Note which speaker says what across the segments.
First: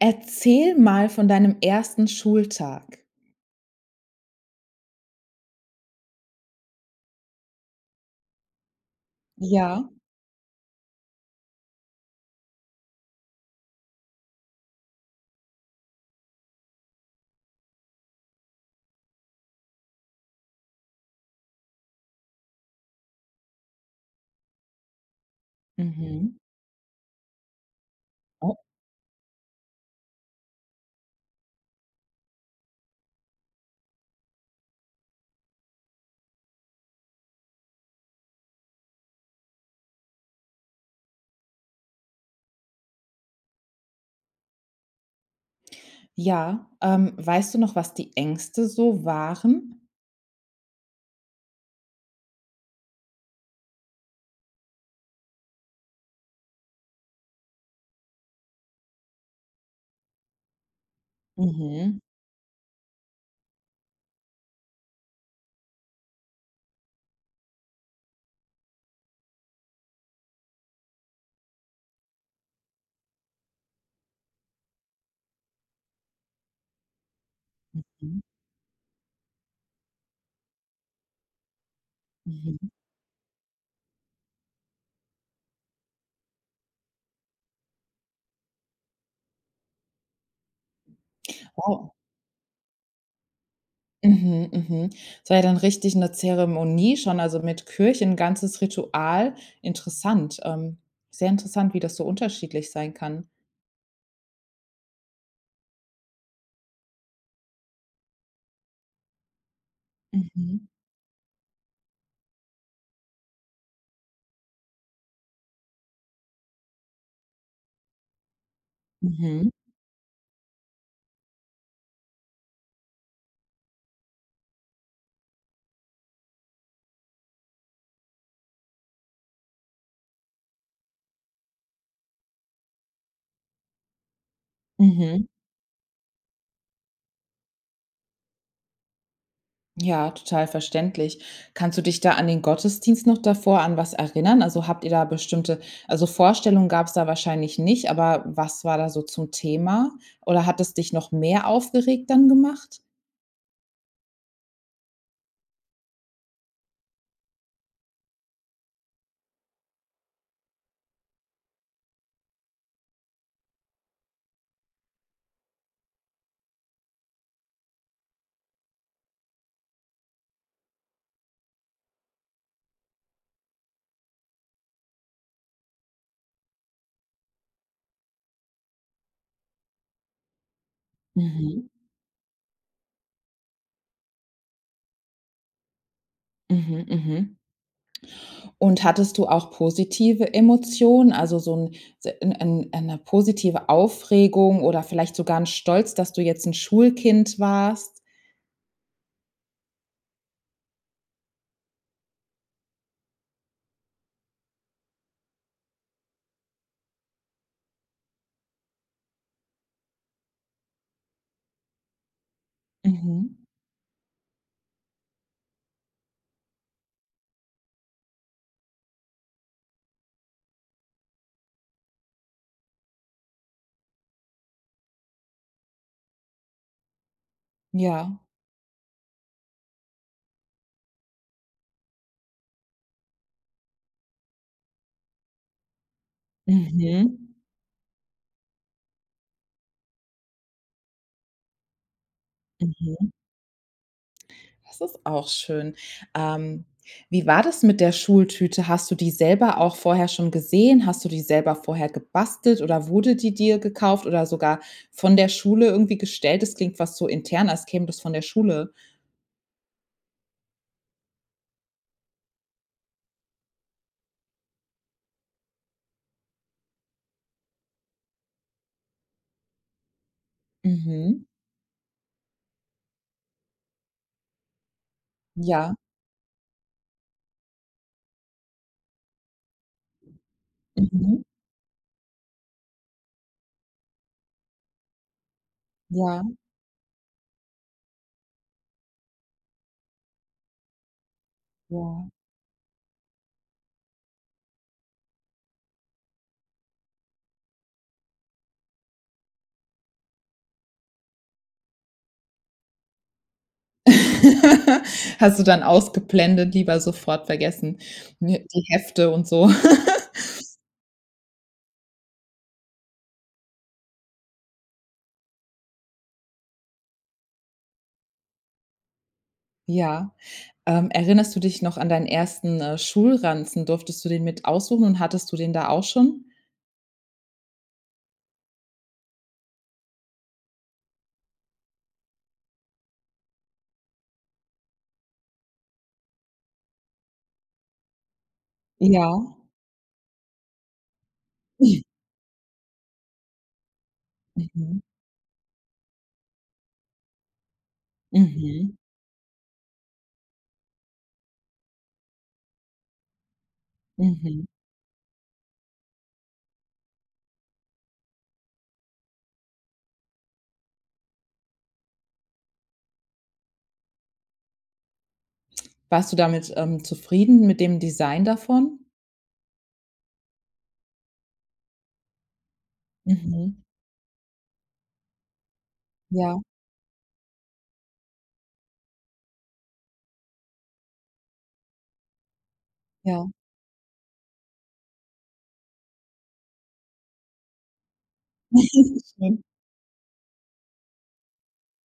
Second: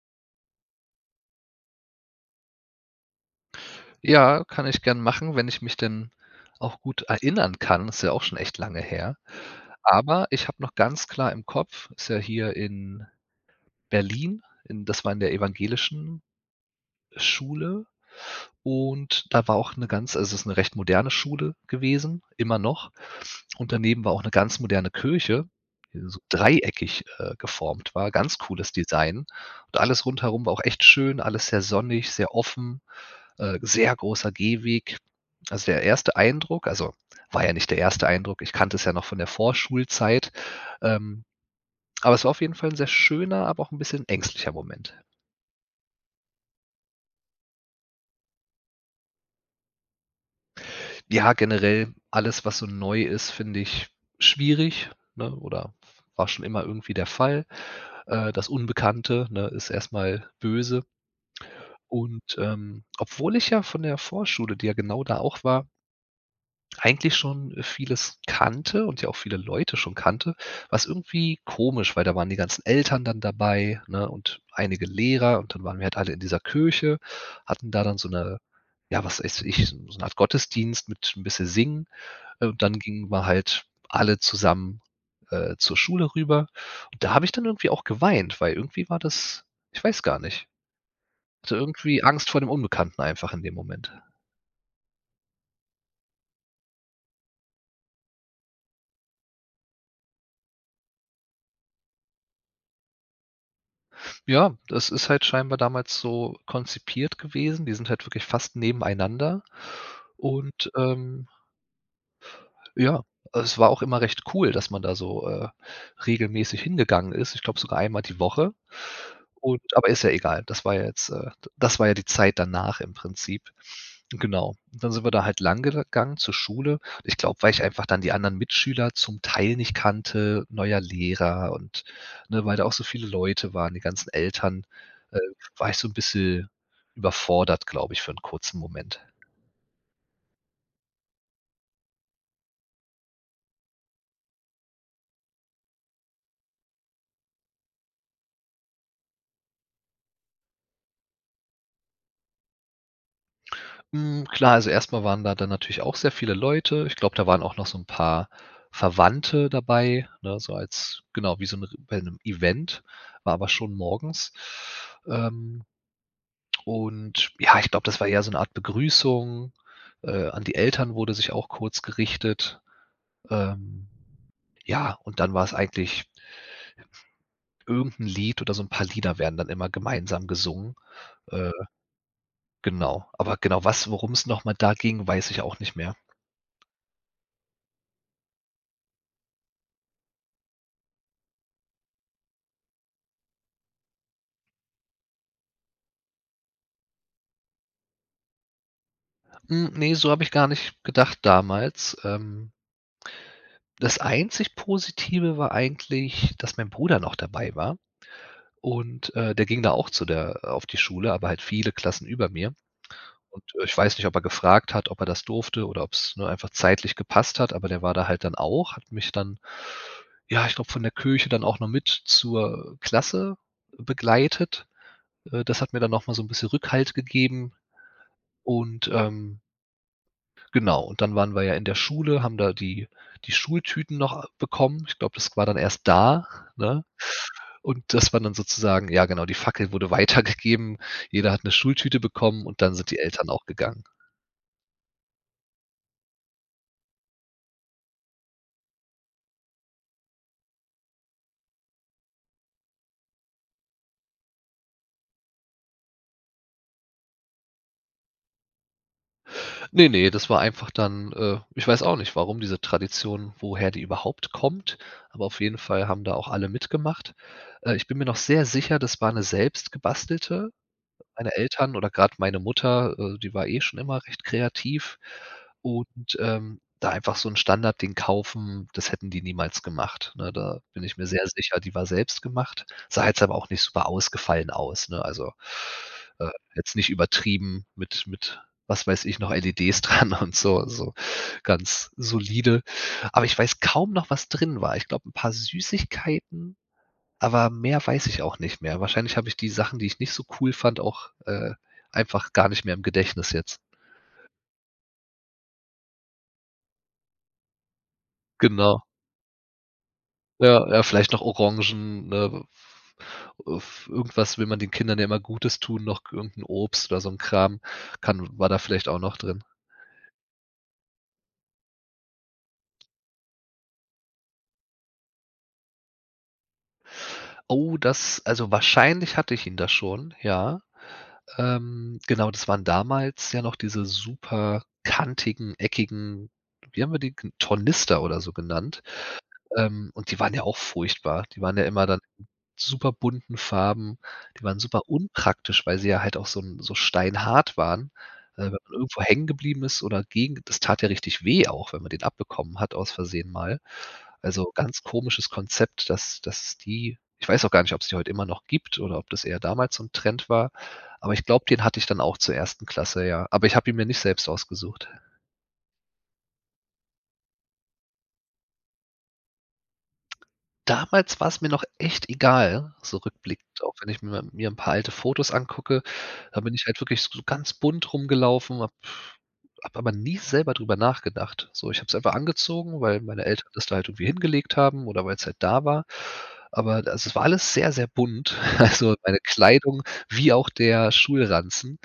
Speaker 1: Erzähl mal von deinem 1. Schultag.
Speaker 2: Ja, kann ich gerne machen, wenn ich mich denn auch gut erinnern kann. Ist ja auch schon echt lange her.
Speaker 1: Ja.
Speaker 2: Aber ich habe noch ganz klar im Kopf, ist ja hier in Berlin, in das war in der evangelischen Schule, und da war auch 'ne ganz also, es ist 'ne recht moderne Schule gewesen- immer noch. Und daneben war auch 'ne ganz moderne Kirche, die so
Speaker 1: Mhm.
Speaker 2: dreieckig, äh, geformt war, ganz
Speaker 1: Oh.
Speaker 2: cooles Design. Und alles rundherum war auch echt schön, alles sehr sonnig, sehr offen, äh, sehr großer Gehweg. Also, der erste Eindruck also, war ja nicht der 1. Eindruck, ich kannte es ja noch von der Vorschulzeit. Ähm, aber es war auf jeden Fall 'n sehr schöner, aber auch 'n bisschen ängstlicher Moment.
Speaker 1: Ja, ähm, weißt du noch, was die Ängste so waren?
Speaker 2: Ja, generell alles, was so neu ist, finde ich schwierig, ne? Oder war schon immer irgendwie der Fall. Äh, das Unbekannte, ne, ist erst mal böse.
Speaker 1: Mhm.
Speaker 2: Und, ähm, obwohl ich ja von der Vorschule, die ja genau da auch war eigentlich schon vieles kannte und ja auch viele Leute schon kannte, war es irgendwie komisch, weil da waren die ganzen Eltern dann dabei, ne, und einige Lehrer, und dann waren wir halt alle in dieser Kirche, hatten da dann so
Speaker 1: Mhm.
Speaker 2: 'ne ja, was weiß ich, s so 'ne Art Gottesdienst mit 'n bisschen Singen. Äh, und
Speaker 1: Mhm.
Speaker 2: dann gingen wir halt alle zusammen, äh, zur Schule rüber. Und da habe ich dann irgendwie auch geweint, weil irgendwie war das, ich weiß gar nicht also,
Speaker 1: Wow.
Speaker 2: irgendwie Angst vor dem Unbekannten einfach in dem Moment.
Speaker 1: Mhm, mhm, das war ja dann richtig 'ne Zeremonie schon, also, mit Kirche- 'n ganzes Ritual. Interessant. Ähm, sehr interessant, wie das so unterschiedlich sein kann.
Speaker 2: Ja, das ist halt scheinbar damals so konzipiert gewesen, die sind halt wirklich fast nebeneinander
Speaker 1: Mhm.
Speaker 2: und, ähm ja, es war auch immer recht cool, dass man da so, äh, regelmäßig hingegangen ist. Ich glaube, sogar einmal die Woche
Speaker 1: Mhm.
Speaker 2: und aber ist ja egal, das war ja jetzt, äh d das war ja die Zeit danach im Prinzip. Genau. Dann sind wir da halt lang gel gangen zur Schule. Ich glaube, weil ich einfach dann die anderen Mitschüler zum Teil nicht kannte, neuer Lehrer und, ne, weil da auch so viele Leute waren, die ganzen Eltern, äh,
Speaker 1: Mhm.
Speaker 2: war ich so ‘n bisschen überfordert, glaube ich, für ‘n kurzen Moment.
Speaker 1: Ja, total verständlich. Kannst du dich da an den Gottesdienst noch davor an was erinnern? Also, habt ihr da bestimmte also, Vorstellungen gab‘s da wahrscheinlich nicht, aber was war da so zum Thema? Oder, hat es dich noch mehr aufgeregt dann gemacht?
Speaker 2: Mhm, klar, also erst mal waren da dann natürlich auch sehr viele Leute. Ich glaube, da waren auch noch so ‘n paar Verwandte dabei, ne, so als genau, wie so ‘n bei ‘nem Event, war aber schon morgens. Ähm, und ja, ich glaube, das war eher so ‘ne Art Begrüßung, äh an die Eltern wurde sich auch kurz gerichtet, ähm, ja, und dann war‘s eigentlich irgendein Lied oder so ‘n paar Lieder werden dann immer gemeinsam gesungen. Äh,
Speaker 1: Mhm.
Speaker 2: genau. Aber, genau was worum‘s noch mal da ging, weiß ich auch nicht mehr.
Speaker 1: Mhm, mhm. Und, hattest du auch positive Emotionen? Also, so ‘n s ‘n ‘n ‘ne positive Aufregung oder vielleicht sogar ‘n Stolz, dass du jetzt ‘n Schulkind warst?
Speaker 2: Hm, ne, so habe ich gar nicht gedacht damals. Ähm. Das einzig Positive war eigentlich, dass mein Bruder noch dabei war. Und, äh, der ging da auch zu der auf die Schule, aber halt viele Klassen über mir.
Speaker 1: Mhm.
Speaker 2: Und ich weiß nicht, ob er gefragt hat, ob er das durfte oder ob es nur einfach zeitlich gepasst hat, aber der war da halt dann auch, hat mich dann, ja, ich glaube von der Kirche dann auch noch mit zur Klasse begleitet. Äh, das hat mir dann noch mal so 'n bisschen Rückhalt gegeben
Speaker 1: Ja.
Speaker 2: und, ähm genau und dann waren wir ja in der Schule, haben da die die Schultüten noch bekommen. Ich glaube, das war dann erst da, ne?
Speaker 1: Mhm.
Speaker 2: Und das war dann sozusagen ja genau, die Fackel wurde weitergegeben. Jeder hat 'ne Schultüte bekommen und dann sind die
Speaker 1: Mhm.
Speaker 2: Eltern auch gegangen.
Speaker 1: Das ist auch schön. Ähm, wie war das mit der Schultüte? Hast du die selber auch vorher schon gesehen? Hast du die selber vorher gebastelt oder wurde die dir gekauft oder sogar von der Schule irgendwie gestellt? Das klingt fast so intern, als käme das von der Schule.
Speaker 2: Ne, ne, das war einfach dann, äh ich weiß auch nicht, warum diese Tradition woher die überhaupt kommt, aber auf jeden Fall haben da auch alle mitgemacht. Äh, ich bin mir noch sehr sicher, das war 'ne selbst gebastelte.
Speaker 1: Mhm.
Speaker 2: Meine Eltern oder grad meine Mutter, äh die war schon immer recht kreativ
Speaker 1: Ja.
Speaker 2: und, ähm, da einfach so 'n Standardding kaufen, das hätten die niemals gemacht, ne? Da bin ich mir
Speaker 1: Mhm.
Speaker 2: sehr sicher, die war selbstgemacht. Sah jetzt aber auch nicht super ausgefallen aus, ne? Also, äh,
Speaker 1: Ja.
Speaker 2: jetzt nicht übertrieben mit mit was weiß ich noch LEDs dran und so so ganz
Speaker 1: Ja.
Speaker 2: solide. Aber ich weiß kaum noch, was drin war. Ich glaube, 'n paar Süßigkeiten, aber mehr weiß ich auch nicht mehr. Wahrscheinlich habe ich die Sachen, die ich nicht so cool fand, auch, äh, einfach gar nicht mehr im Gedächtnis jetzt.
Speaker 1: Hast du dann ausgeblendet, lieber sofort vergessen, ne? Die
Speaker 2: Genau.
Speaker 1: Hefte und so.
Speaker 2: Ja, ja, vielleicht noch Orangen, ne? Äh, v äh, v irgendwas will man den Kindern ja immer Gutes tun, noch irgend 'n Obst oder so 'n Kram kann war da vielleicht auch noch drin.
Speaker 1: Ja, ähm, erinnerst du dich noch an deinen 1., äh, Schulranzen? Durftest du den mit aussuchen und hattest du den da auch schon?
Speaker 2: Oh, das also, wahrscheinlich hatte ich ihn da schon, ja. Ähm. Genau, das waren damals ja noch diese super kantigen, eckigen, wie haben wir die ge Tornister oder so genannt,
Speaker 1: Ja.
Speaker 2: ähm, und die waren ja auch furchtbar. Die waren ja immer dann in superbunten Farben. Die waren
Speaker 1: Mhm.
Speaker 2: super unpraktisch, weil sie ja halt auch so 'n so steinhart waren. Wenn man
Speaker 1: Mhm.
Speaker 2: irgendwo hängen geblieben ist oder gegen, das tat ja richtig weh auch, wenn man den abbekommen hat aus Versehen mal.
Speaker 1: Mhm.
Speaker 2: Also, ganz komisches Konzept, dass dass die ich weiß auch gar nicht, ob's die heute immer noch gibt, oder ob das eher damals so 'n Trend war, aber ich glaube, den hatte ich dann auch zur 1. Klasse, ja. Aber ich habe ihn mir nicht selbst ausgesucht.
Speaker 1: Warst du damit, ähm, zufrieden mit dem Design davon?
Speaker 2: Damals war es mir noch echt egal, so
Speaker 1: Mhm.
Speaker 2: rückblickend, auch wenn ich mi mir 'n paar alte Fotos angucke.
Speaker 1: Ja.
Speaker 2: Da bin ich halt wirklich so ganz bunt rumgelaufen, habe habe aber nie selber drüber nachgedacht. So, ich habe es einfach angezogen, weil meine
Speaker 1: Ja.
Speaker 2: Eltern das da halt irgendwie hingelegt haben oder weil's halt da war. Aber also, das war alles sehr, sehr bunt. Also, meine
Speaker 1: Schön.
Speaker 2: Kleidung, wie auch der Schulranzen.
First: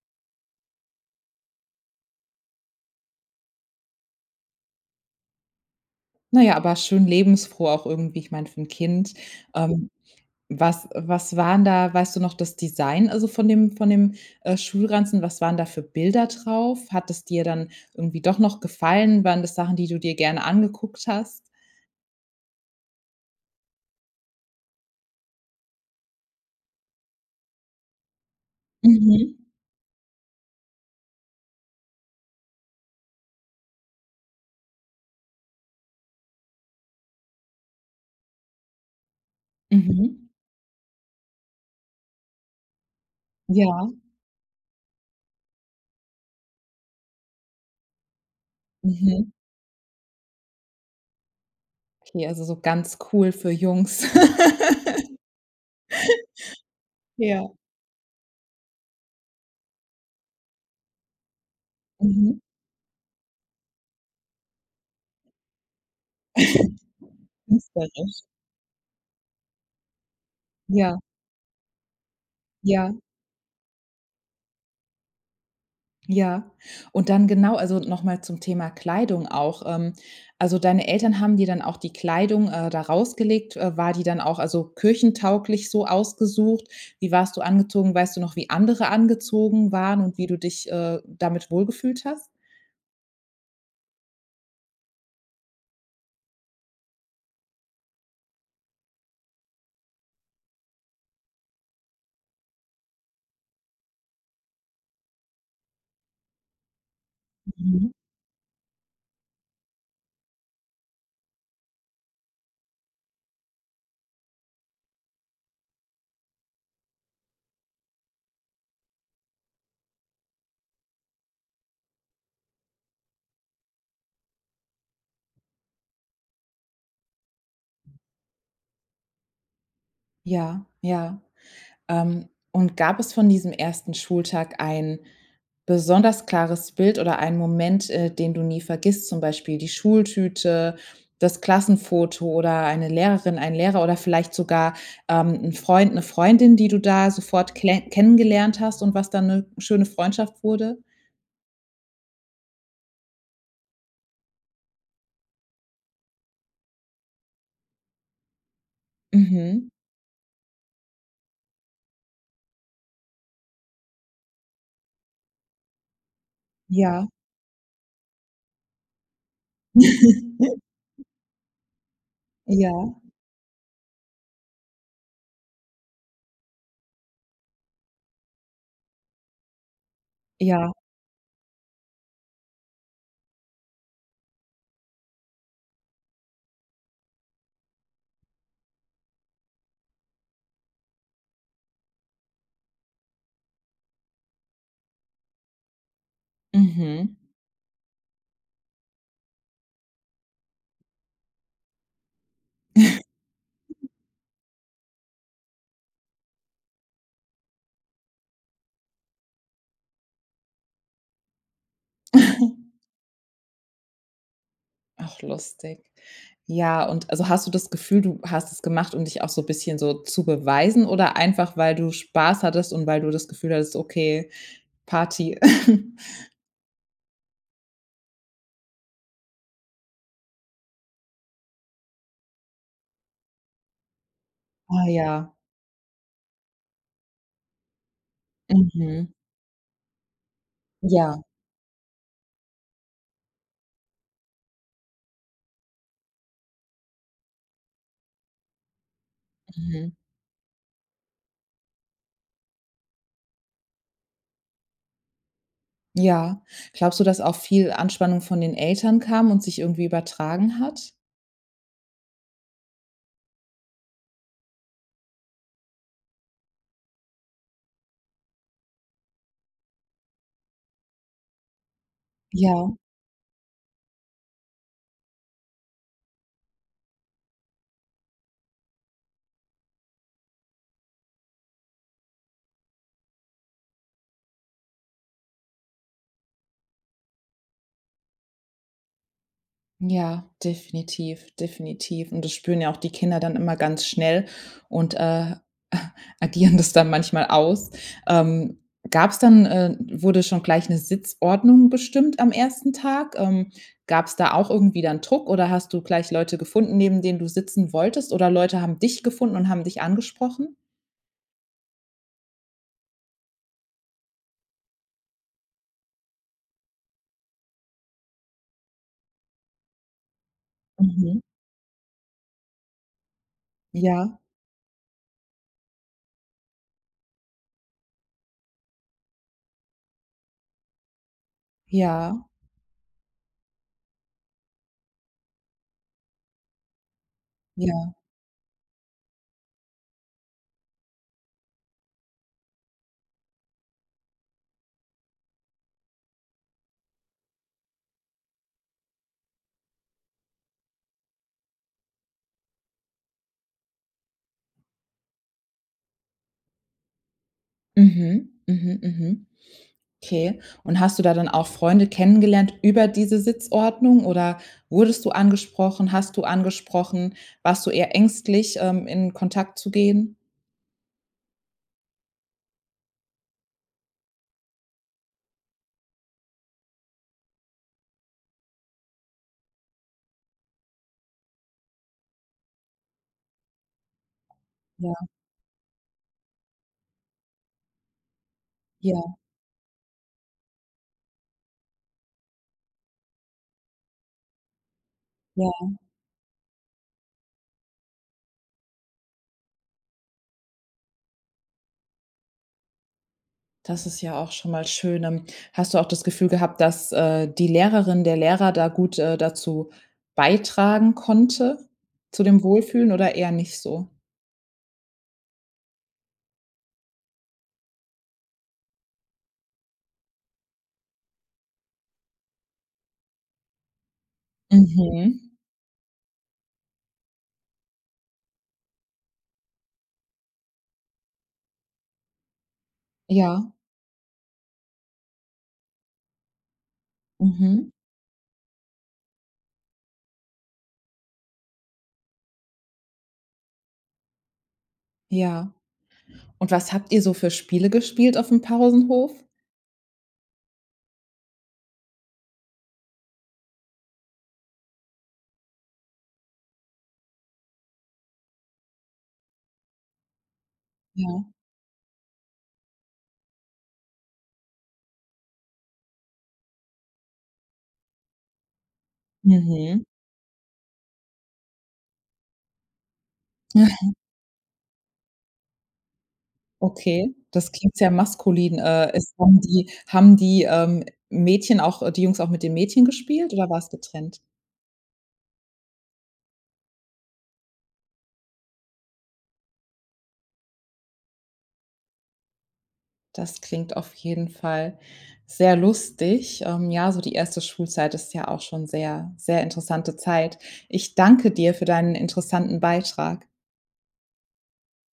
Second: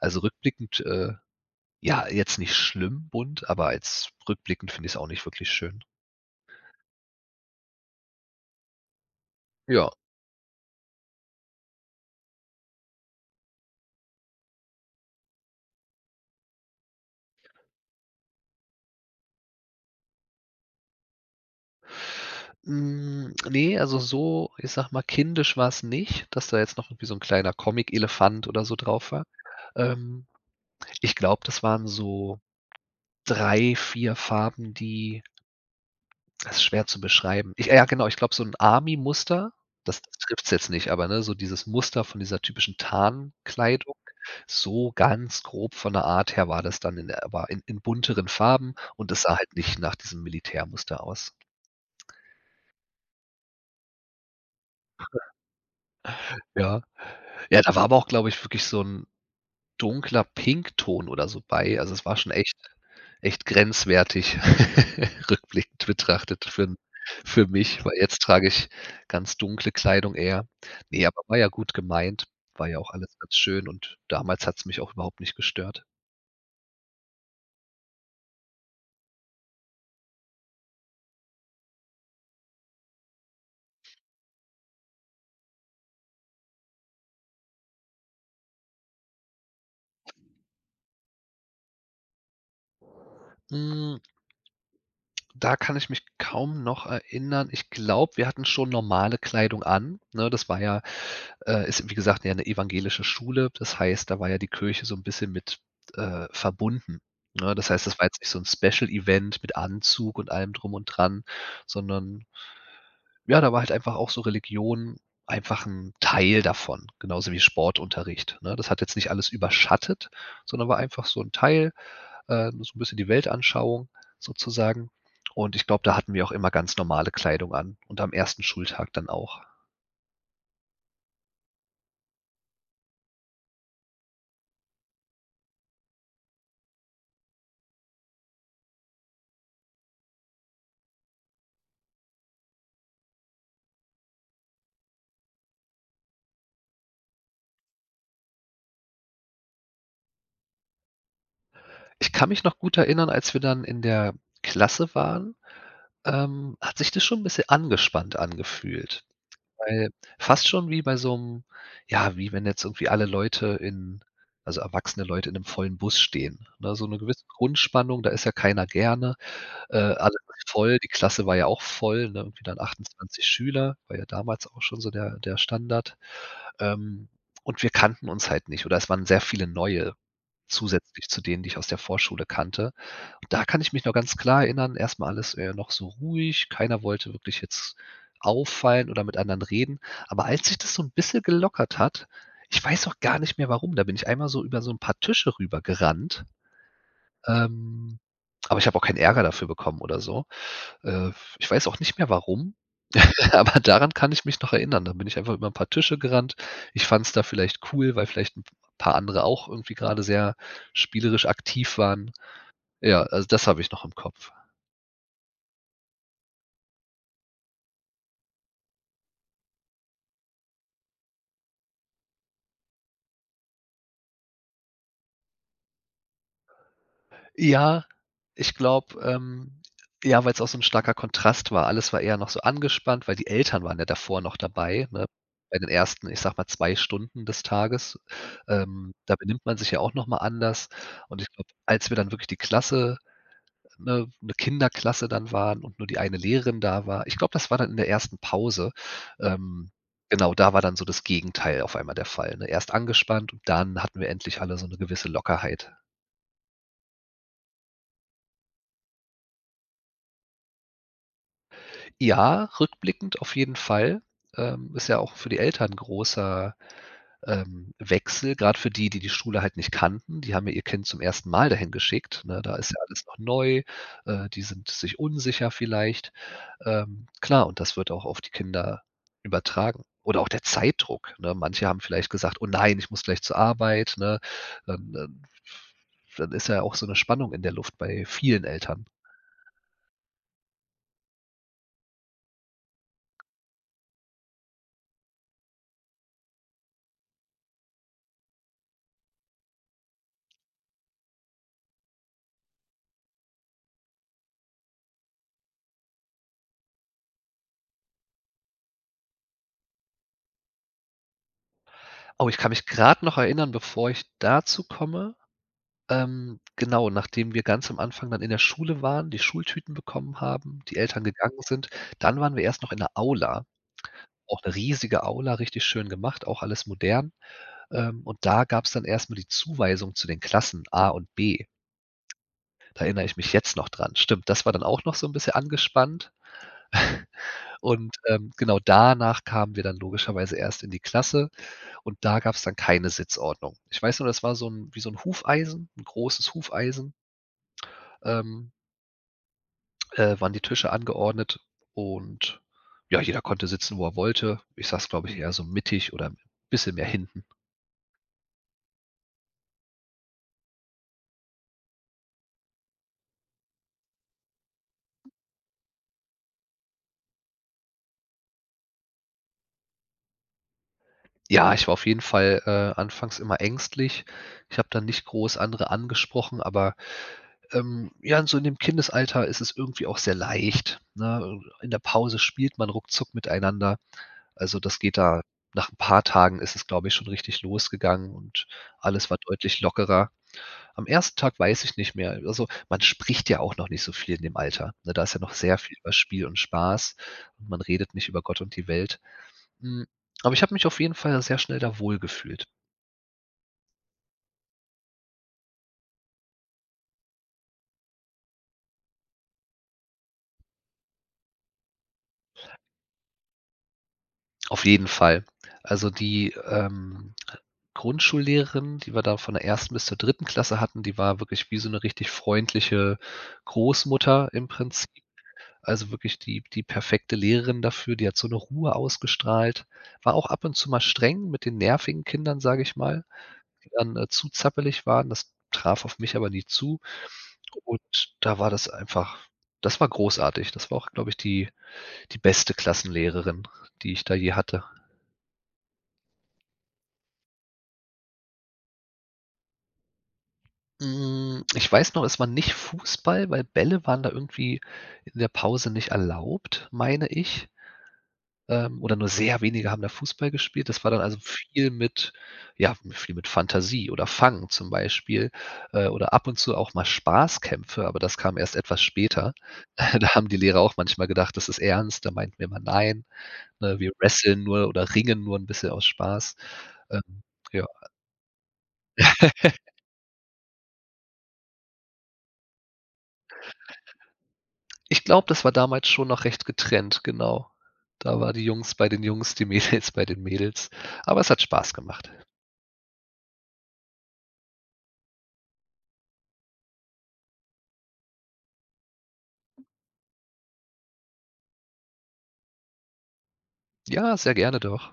Speaker 2: Also rückblickend, äh ja, jetzt nicht schlimm bunt, aber jetzt rückblickend find ich's auch nicht wirklich schön.
Speaker 1: Na ja, aber schön lebensfroh auch irgendwie, ich meine, für 'n Kind. Ähm.
Speaker 2: Ja.
Speaker 1: Was, äh, was waren da weißt du noch das Design also von dem von dem, äh, Schulranzen? Was waren da für Bilder drauf? Hat das dir dann irgendwie doch noch gefallen? Waren das Sachen, die du dir gerne angeguckt hast?
Speaker 2: Hm, ne, also so, ich sage mal, kindisch war's nicht, dass da jetzt noch irgendwie so 'n kleiner Comic-Elefant oder so drauf war.
Speaker 1: Mhm.
Speaker 2: Ähm, ich glaube, das waren so 3, 4 Farben, die das ist schwer zu beschreiben. Ich äh, ja genau! Ich glaube so 'n Army-Muster, das t
Speaker 1: Mhm.
Speaker 2: trifft's jetzt nicht, aber, ne, so dieses Muster von dieser typischen
Speaker 1: Ja.
Speaker 2: Tarnkleidung, so ganz grob von der Art her war das dann in der äh, war in in bunteren Farben, und das
Speaker 1: Mhm.
Speaker 2: sah halt nicht nach diesem Militärmuster aus.
Speaker 1: Okay, also so ganz cool für Jungs.
Speaker 2: Ja.
Speaker 1: Ja.
Speaker 2: Ja, da war aber auch glaube ich wirklich so 'n dunkler Pink-Ton oder so bei. Also es war schon
Speaker 1: Mhm.
Speaker 2: echt echt grenzwertig, rückblickend betrachtet für für mich. Weil
Speaker 1: Künstlerisch.
Speaker 2: jetzt trage ich ganz dunkle Kleidung eher.
Speaker 1: Ja.
Speaker 2: Ne, aber war ja gut gemeint. War ja auch
Speaker 1: Ja.
Speaker 2: alles ganz schön und damals hat's mich auch überhaupt nicht gestört.
Speaker 1: Ja. Und dann genau, also, noch mal zum Thema Kleidung auch, ähm. Also, deine Eltern haben dir dann auch die Kleidung, äh, da rausgelegt. Äh, war die dann auch also kirchentauglich so ausgesucht? Wie warst du angezogen? Weißt du noch, wie andere angezogen waren und wie du dich, äh, damit wohlgefühlt hast?
Speaker 2: Hm Da kann ich mich kaum noch erinnern. Ich glaube, wir hatten schon normale Kleidung an, ne? Das war ja äh, ist wie gesagt ja 'ne evangelische Schule. Das heißt, da war ja die Kirche so 'n bisschen mit, äh, verbunden. Ne, das heißt,
Speaker 1: Mhm.
Speaker 2: das war jetzt nicht so'n Special Event mit Anzug und allem drum und dran, sondern ja, da war halt einfach auch so Religion 'n einfach 'n Teil davon. Genauso wie Sportunterricht, ne? Das hat jetzt nicht alles überschattet, sondern war einfach so 'n Teil ähm, so 'n bisschen die Weltanschauung sozusagen. Und ich glaube da hatten wir auch immer ganz normale Kleidung an und am 1. Schultag dann auch.
Speaker 1: Ja, ja. Ähm, und gab es von diesem 1. Schultag ein besonders klares Bild oder einen Moment, äh, den du nie vergisst, zum Beispiel die Schultüte, das Klassenfoto oder eine Lehrerin, ein Lehrer oder vielleicht sogar, ähm, 'n Freund, 'ne Freundin, die du da sofort klenn kennengelernt hast und was dann 'ne schöne Freundschaft wurde?
Speaker 2: Ich kann mich noch gut erinnern, als wir dann in der Klasse waren, ähm, hat sich das schon 'n bisschen angespannt angefühlt.
Speaker 1: Mhm.
Speaker 2: Weil fast schon wie bei so 'nem ja, wie wenn jetzt irgendwie alle Leute in also, erwachsene Leute in 'nem vollen Bus stehen, ne? So 'ne
Speaker 1: Ja.
Speaker 2: gewisse Grundspannung, da ist ja keiner gerne. Äh, alles voll, die Klasse war ja auch voll, ne? Irgendwie dann
Speaker 1: Ja.
Speaker 2: 28 Schüler, war ja damals auch schon so der der Standard. Ähm, und wir kannten uns halt nicht oder es waren sehr viele Neue
Speaker 1: Ja.
Speaker 2: zusätzlich zu denen, die ich aus der Vorschule kannte. Da kann ich mich noch ganz klar erinnern, erst mal alles wäre ja noch so ruhig. Keiner wollte wirklich jetzt auffallen oder mit anderen reden. Aber als sich das so 'n bisschen gelockert hat ich weiß auch gar nicht mehr warum, da bin ich einmal so über so 'n paar Tische rübergerannt,
Speaker 1: Mhm.
Speaker 2: ähm aber ich habe auch keinen Ärger dafür bekommen oder so. Äh, ich weiß auch nicht mehr warum, aber daran kann ich mich noch erinnern. Dann bin ich einfach über 'n paar Tische gerannt. Ich fand es da vielleicht cool, weil vielleicht 'n paar andere auch irgendwie grade sehr spielerisch aktiv waren. Ja, also, das habe ich noch im Kopf.
Speaker 1: Ach, lustig. Ja, und also hast du das Gefühl, du hast es gemacht, um dich auch so bisschen so zu beweisen oder einfach, weil du Spaß hattest und weil du das Gefühl hattest: „Okay, Party.“
Speaker 2: Ja, ich glaube, ähm, ja, weil‘s auch so 'n starker Kontrast war. Alles war eher noch so angespannt, weil die Eltern waren ja davor noch
Speaker 1: Oh,
Speaker 2: dabei, ne?
Speaker 1: ja.
Speaker 2: Bei den ersten, ich sage mal, 2 Stunden des Tages. Ähm,
Speaker 1: Mhm.
Speaker 2: da benimmt man sich ja auch noch mal anders
Speaker 1: Ja.
Speaker 2: und ich glaube, als wir dann wirklich die Klasse ne, 'ne Kinderklasse dann waren und nur die eine Lehrerin da war ich glaube, das war dann in der 1. Pause, ähm
Speaker 1: Mhm.
Speaker 2: genau, da war dann so das Gegenteil auf einmal der Fall, ne? Erst angespannt und dann hatten wir endlich alle so 'ne gewisse Lockerheit.
Speaker 1: Ja. Glaubst du, dass auch viel Anspannung von den Eltern kam und sich irgendwie übertragen hat?
Speaker 2: Ja, rückblickend auf jeden Fall. Ähm, ist ja auch für die Eltern 'n großer, ähm, Wechsel, grad für die, die die Schule halt nicht kannten. Die haben ja ihr Kind zum 1. Mal da hingeschickt, ne? Da ist ja
Speaker 1: Ja.
Speaker 2: alles noch neu, äh, die sind sich unsicher vielleicht. Ähm, klar und das wird auch auf die Kinder übertragen oder auch der Zeitdruck, ne? Manche haben vielleicht gesagt: „Oh nein, ich muss gleich zur Arbeit“, ne? Ähm ähm, pf dann ist ja auch so ‘ne Spannung in der Luft bei vielen Eltern.
Speaker 1: Ja, definitiv, definitiv. Und, das spüren ja auch die Kinder dann immer ganz schnell und, äh, agieren das dann manchmal aus. Ähm, gab's dann, äh wurde schon gleich 'ne Sitzordnung bestimmt am 1. Tag? Ähm, gab's da auch irgendwie dann Druck oder hast du gleich Leute gefunden, neben denen du sitzen wolltest oder Leute haben dich gefunden und haben dich angesprochen?
Speaker 2: Oh, ich kann mich grad noch erinnern, bevor ich dazu komme ähm, genau, nachdem wir ganz am Anfang dann in der Schule waren, die Schultüten bekommen haben, die Eltern
Speaker 1: Mhm.
Speaker 2: gegangen sind, dann waren wir erst noch in der Aula.
Speaker 1: Ja.
Speaker 2: Auch 'ne riesige Aula, richtig schön gemacht, auch alles modern, ähm, und da gab's dann erst mal die Zuweisung zu den Klassen A und B.
Speaker 1: Ja.
Speaker 2: Da erinnere ich mich jetzt noch dran. Stimmt, das war dann auch noch so 'n bisschen angespannt
Speaker 1: Ja.
Speaker 2: und, ähm, genau, danach kamen wir dann logischerweise erst in die Klasse und da gab's dann keine Sitzordnung. Ich weiß noch, das war so 'n wie so 'n Hufeisen, 'n großes Hufeisen ähm äh, waren die Tische angeordnet und ja, jeder konnte sitzen, wo er wollte. Ich saß, glaube ich, eher so mittig oder 'n bisschen mehr hinten.
Speaker 1: Mhm, mhm, mhm. Okay. Und, hast du da dann auch Freunde kennengelernt über diese Sitzordnung oder wurdest du angesprochen? Hast du angesprochen? Warst du eher ängstlich, ähm, in Kontakt zu gehen?
Speaker 2: Ja, ich war auf jeden Fall, äh, anfangs immer ängstlich. Ich habe da nicht groß andere angesprochen, aber, ähm, ja, so in dem Kindesalter ist es irgendwie auch sehr leicht, ne? Äh, in der Pause spielt man ruckzuck miteinander. Also, das
Speaker 1: Ja.
Speaker 2: geht da nach 'n paar Tagen ist es, glaube ich, schon richtig losgegangen und alles
Speaker 1: Ja.
Speaker 2: war deutlich lockerer. Am 1. Tag weiß ich nicht mehr. Also, man spricht ja auch noch nicht so viel in dem Alter, ne, da ist ja noch sehr
Speaker 1: Ja.
Speaker 2: viel über Spiel und Spaß und man redet nicht über Gott und die Welt. Hm, aber ich habe mich auf jeden Fall sehr schnell da wohlgefühlt.
Speaker 1: Das ist ja auch schon mal schön. Ähm, hast du auch das Gefühl gehabt, dass, äh, die Lehrerin der Lehrer da gut, äh, dazu beitragen konnte zu dem Wohlfühlen oder eher nicht so?
Speaker 2: Auf jeden Fall. Also die, ähm, Grundschullehrerin, die wir da von der 1. bis zur 3. Klasse hatten, die war wirklich wie so 'ne richtig freundliche Großmutter im Prinzip.
Speaker 1: Mhm.
Speaker 2: Also wirklich die die perfekte Lehrerin dafür, die hat so 'ne Ruhe ausgestrahlt. War auch ab und zu mal streng mit den nervigen Kindern, sage ich mal,
Speaker 1: Ja.
Speaker 2: die dann, äh, zu zappelig waren. Das traf auf mich aber nie zu
Speaker 1: Mhm.
Speaker 2: und da war das einfach das war großartig. Das war auch, glaube ich die die beste Klassenlehrerin, die ich da je hatte.
Speaker 1: Ja. Und was habt ihr so für Spiele gespielt aufm Pausenhof?
Speaker 2: Hm, ich weiß noch, es war nicht Fußball, weil Bälle waren da irgendwie in der Pause nicht erlaubt, meine ich. Ähm, oder nur sehr wenige haben da Fußball gespielt. Das war dann also
Speaker 1: Ja.
Speaker 2: viel mit ja, viel mit Fantasie oder Fangen zum Beispiel, äh, oder ab und zu auch mal Spaßkämpfe, aber das kam erst etwas später.
Speaker 1: Mhm.
Speaker 2: Da haben die Lehrer auch manchmal gedacht, das ist ernst, da meinten wir immer: „Nein, ne,
Speaker 1: Aha.
Speaker 2: wir wrestlen nur oder ringen nur 'n bisschen aus Spaß.“
Speaker 1: Okay,
Speaker 2: Ähm,
Speaker 1: das
Speaker 2: ja.
Speaker 1: klingt sehr maskulin. Äh, es haben die haben die, ähm, Mädchen auch, äh die Jungs auch mit den Mädchen gespielt oder war's getrennt?
Speaker 2: Ich glaube, das war damals schon noch recht getrennt, genau. Da waren die Jungs bei den Jungs, die Mädels bei den Mädels. Aber es hat Spaß gemacht.
Speaker 1: Das klingt auf jeden Fall sehr lustig. Ähm, ja, so die 1. Schulzeit ist ja auch schon sehr sehr interessante Zeit. Ich danke dir für deinen interessanten Beitrag.
Speaker 2: Ja, sehr gerne doch.